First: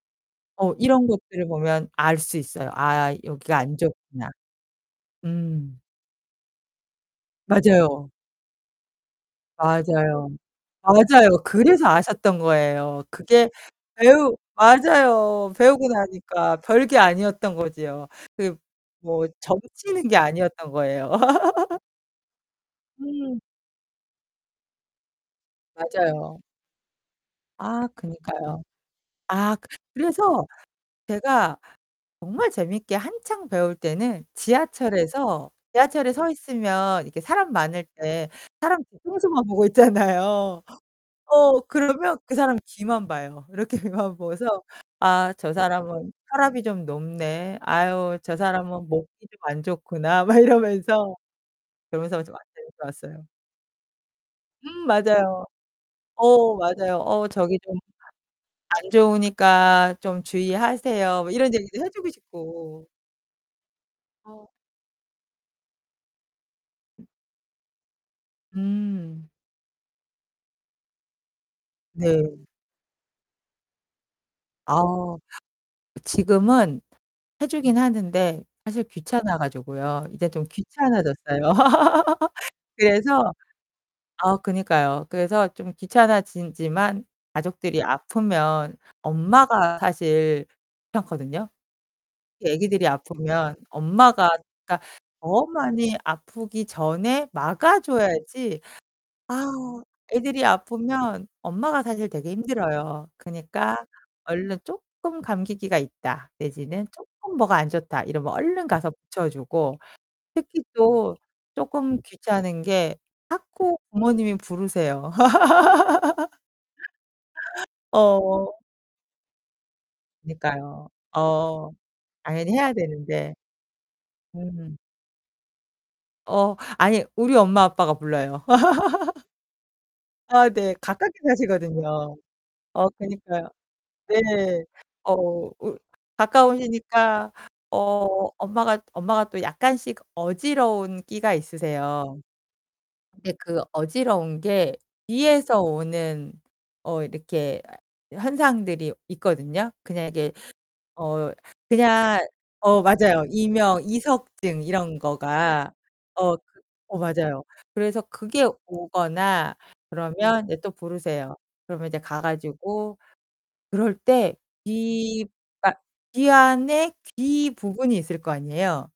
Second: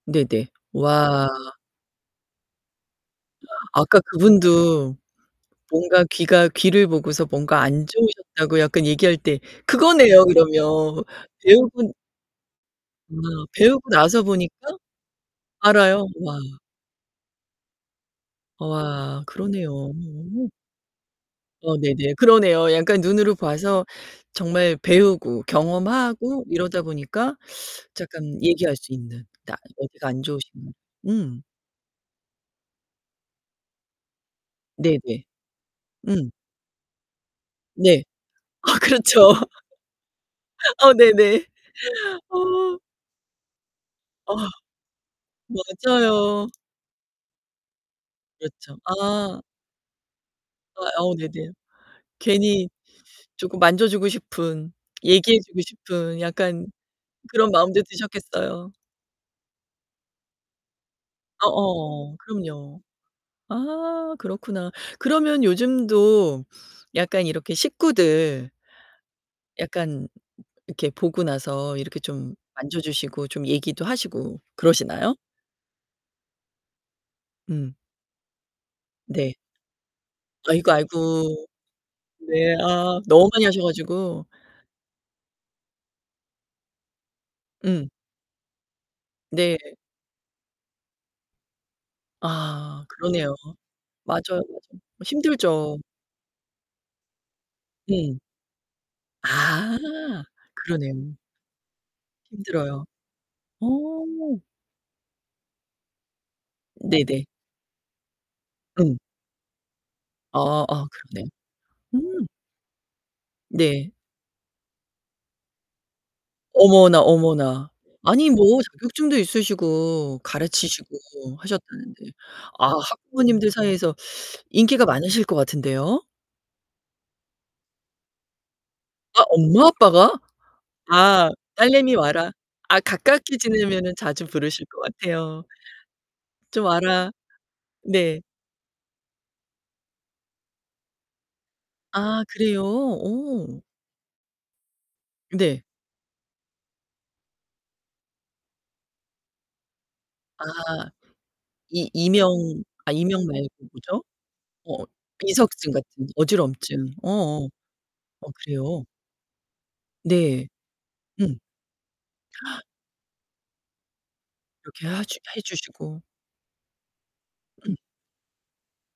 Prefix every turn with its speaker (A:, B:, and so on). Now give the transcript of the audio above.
A: 네네.
B: 어, 이런
A: 와.
B: 것들을 보면 알 수 있어요. '아, 여기가 안
A: 아까
B: 좋구나.'
A: 그분도
B: 음.
A: 뭔가 귀가 귀를 보고서 뭔가 안
B: 맞아요.
A: 좋으셨다고 약간 얘기할 때 그거네요,
B: 맞아요.
A: 그러면.
B: 맞아요. 그래서
A: 배우분
B: 아셨던 거예요.
A: 아,
B: 그게
A: 배우고 나서
B: 배우
A: 보니까
B: 맞아요. 배우고
A: 알아요. 와.
B: 나니까 별 게 아니었던 거지요. 그
A: 어아
B: 뭐
A: 그러네요.
B: 점치는 게
A: 오.
B: 아니었던 거예요.
A: 어, 네네. 그러네요. 약간 눈으로
B: 음.
A: 봐서 정말 배우고
B: 맞아요.
A: 경험하고 이러다 보니까
B: 아,
A: 작감
B: 그니까요.
A: 얘기할 수 있는. 다
B: 아,
A: 어디가 안
B: 그래서
A: 좋으신 음.
B: 제가 정말 재밌게 한창 배울 때는
A: 네네.
B: 지하철에서 지하철에 서
A: 음.
B: 있으면 이렇게 사람 많을
A: 네.
B: 때
A: 아,
B: 사람
A: 그렇죠.
B: 뒤통수만 보고 있잖아요.
A: 아, 네네.
B: 어, 그러면 그 사람
A: 어.
B: 귀만 봐요. 이렇게 귀만
A: 어.
B: 보고서 '아, 저 사람은
A: 맞아요.
B: 혈압이 좀 높네. 아유, 저
A: 그렇죠.
B: 사람은 목이 좀
A: 아.
B: 안 좋구나.' 막
A: 어
B: 이러면서
A: 아우 네네.
B: 그러면서 좀
A: 괜히
B: 맞추면서 왔어요.
A: 쪼끔 만져주고 싶은
B: 음,
A: 얘기해
B: 맞아요.
A: 주고 싶은
B: 어
A: 약간
B: 맞아요. 어,
A: 그런
B: 저기 좀
A: 마음도 드셨겠어요.
B: '안 좋으니까 좀 주의하세요.' 뭐 이런 얘기도 해주고
A: 어어. 그럼요.
B: 싶고.
A: 아
B: 어.
A: 그렇구나. 그러면 요즘도 약간 이렇게 식구들
B: 음.
A: 약간 이렇게 보고 나서 이렇게
B: 네.
A: 좀 만져 주시고 좀 얘기도 하시고 그러시나요?
B: 어. 지금은 해
A: 음.
B: 주긴 하는데 사실
A: 네.
B: 귀찮아 가지고요. 이제 좀
A: 아이구, 아이구.
B: 귀찮아졌어요.
A: 네. 아, 너무
B: 그래서
A: 많이 하셔 가지고.
B: 아, 그니까요. 그래서 좀 귀찮아졌지만 가족들이
A: 음.
B: 아프면
A: 네.
B: 엄마가 사실 귀찮거든요. 특히
A: 아
B: 아기들이
A: 그러네요.
B: 아프면
A: 맞아요,
B: 엄마가
A: 맞아요.
B: 그니까
A: 어
B: 더
A: 힘들죠.
B: 많이 아프기 전에 막아
A: 음.
B: 줘야지.
A: 아.
B: 아우, 애들이
A: 그러네요.
B: 아프면 엄마가 사실 되게
A: 힘들어요.
B: 힘들어요. 그니까
A: 어.
B: 얼른 조금 감기기가 있다 내지는
A: 네네.
B: 조금 뭐가 안 좋다 이러면 얼른 가서
A: 음.
B: 붙여주고. 특히
A: 아, 아.
B: 또
A: 그러네요.
B: 조금
A: 음.
B: 귀찮은 게 자꾸
A: 네.
B: 부모님이 부르세요.
A: 어머나, 어머나. 아니 뭐
B: 어.
A: 자격증도 있으시고 가르치시고
B: 그니까요. 어.
A: 하셨다는데.
B: 당연히
A: 아,
B: 해야 되는데.
A: 학부모님들 사이에서
B: 음.
A: 인기가 많으실 것 같은데요.
B: 어. 아니, 우리 엄마 아빠가 불러요.
A: 아, 엄마 아빠가?
B: 아, 네. 가깝게
A: 아 "딸내미
B: 사시거든요.
A: 와라." 아,
B: 어,
A: 가깝게
B: 그니까요.
A: 지내면은 자주
B: 네.
A: 부르실 것
B: 어,
A: 같아요.
B: 우
A: "좀 와라."
B: 가까우시니까
A: 네.
B: 어 엄마가 엄마가 또 약간씩 어지러운 끼가 있으세요.
A: 아, 그래요?
B: 근데
A: 오.
B: 그 어지러운 게
A: 네.
B: 귀에서 오는 어 이렇게 현상들이 있거든요. 그냥 이게
A: 아.
B: 어,
A: 이
B: 그냥
A: 이명
B: 어,
A: 아,
B: 맞아요.
A: 이명 말고
B: 이명,
A: 뭐죠?
B: 이석증
A: 어,
B: 이런 거가.
A: 비석증 같은
B: 어, 그
A: 어지럼증.
B: 어, 맞아요.
A: 어어.
B: 그래서
A: 어,
B: 그게
A: 그래요?
B: 오거나 그러면
A: 네.
B: 이제 또 부르세요.
A: 음.
B: 그러면 이제 가 가지고 그럴 때
A: 이렇게 하주
B: 귀
A: 해
B: 그러니까
A: 주시고.
B: 귀 안에 귀
A: 음.
B: 부분이 있을 거 아니에요.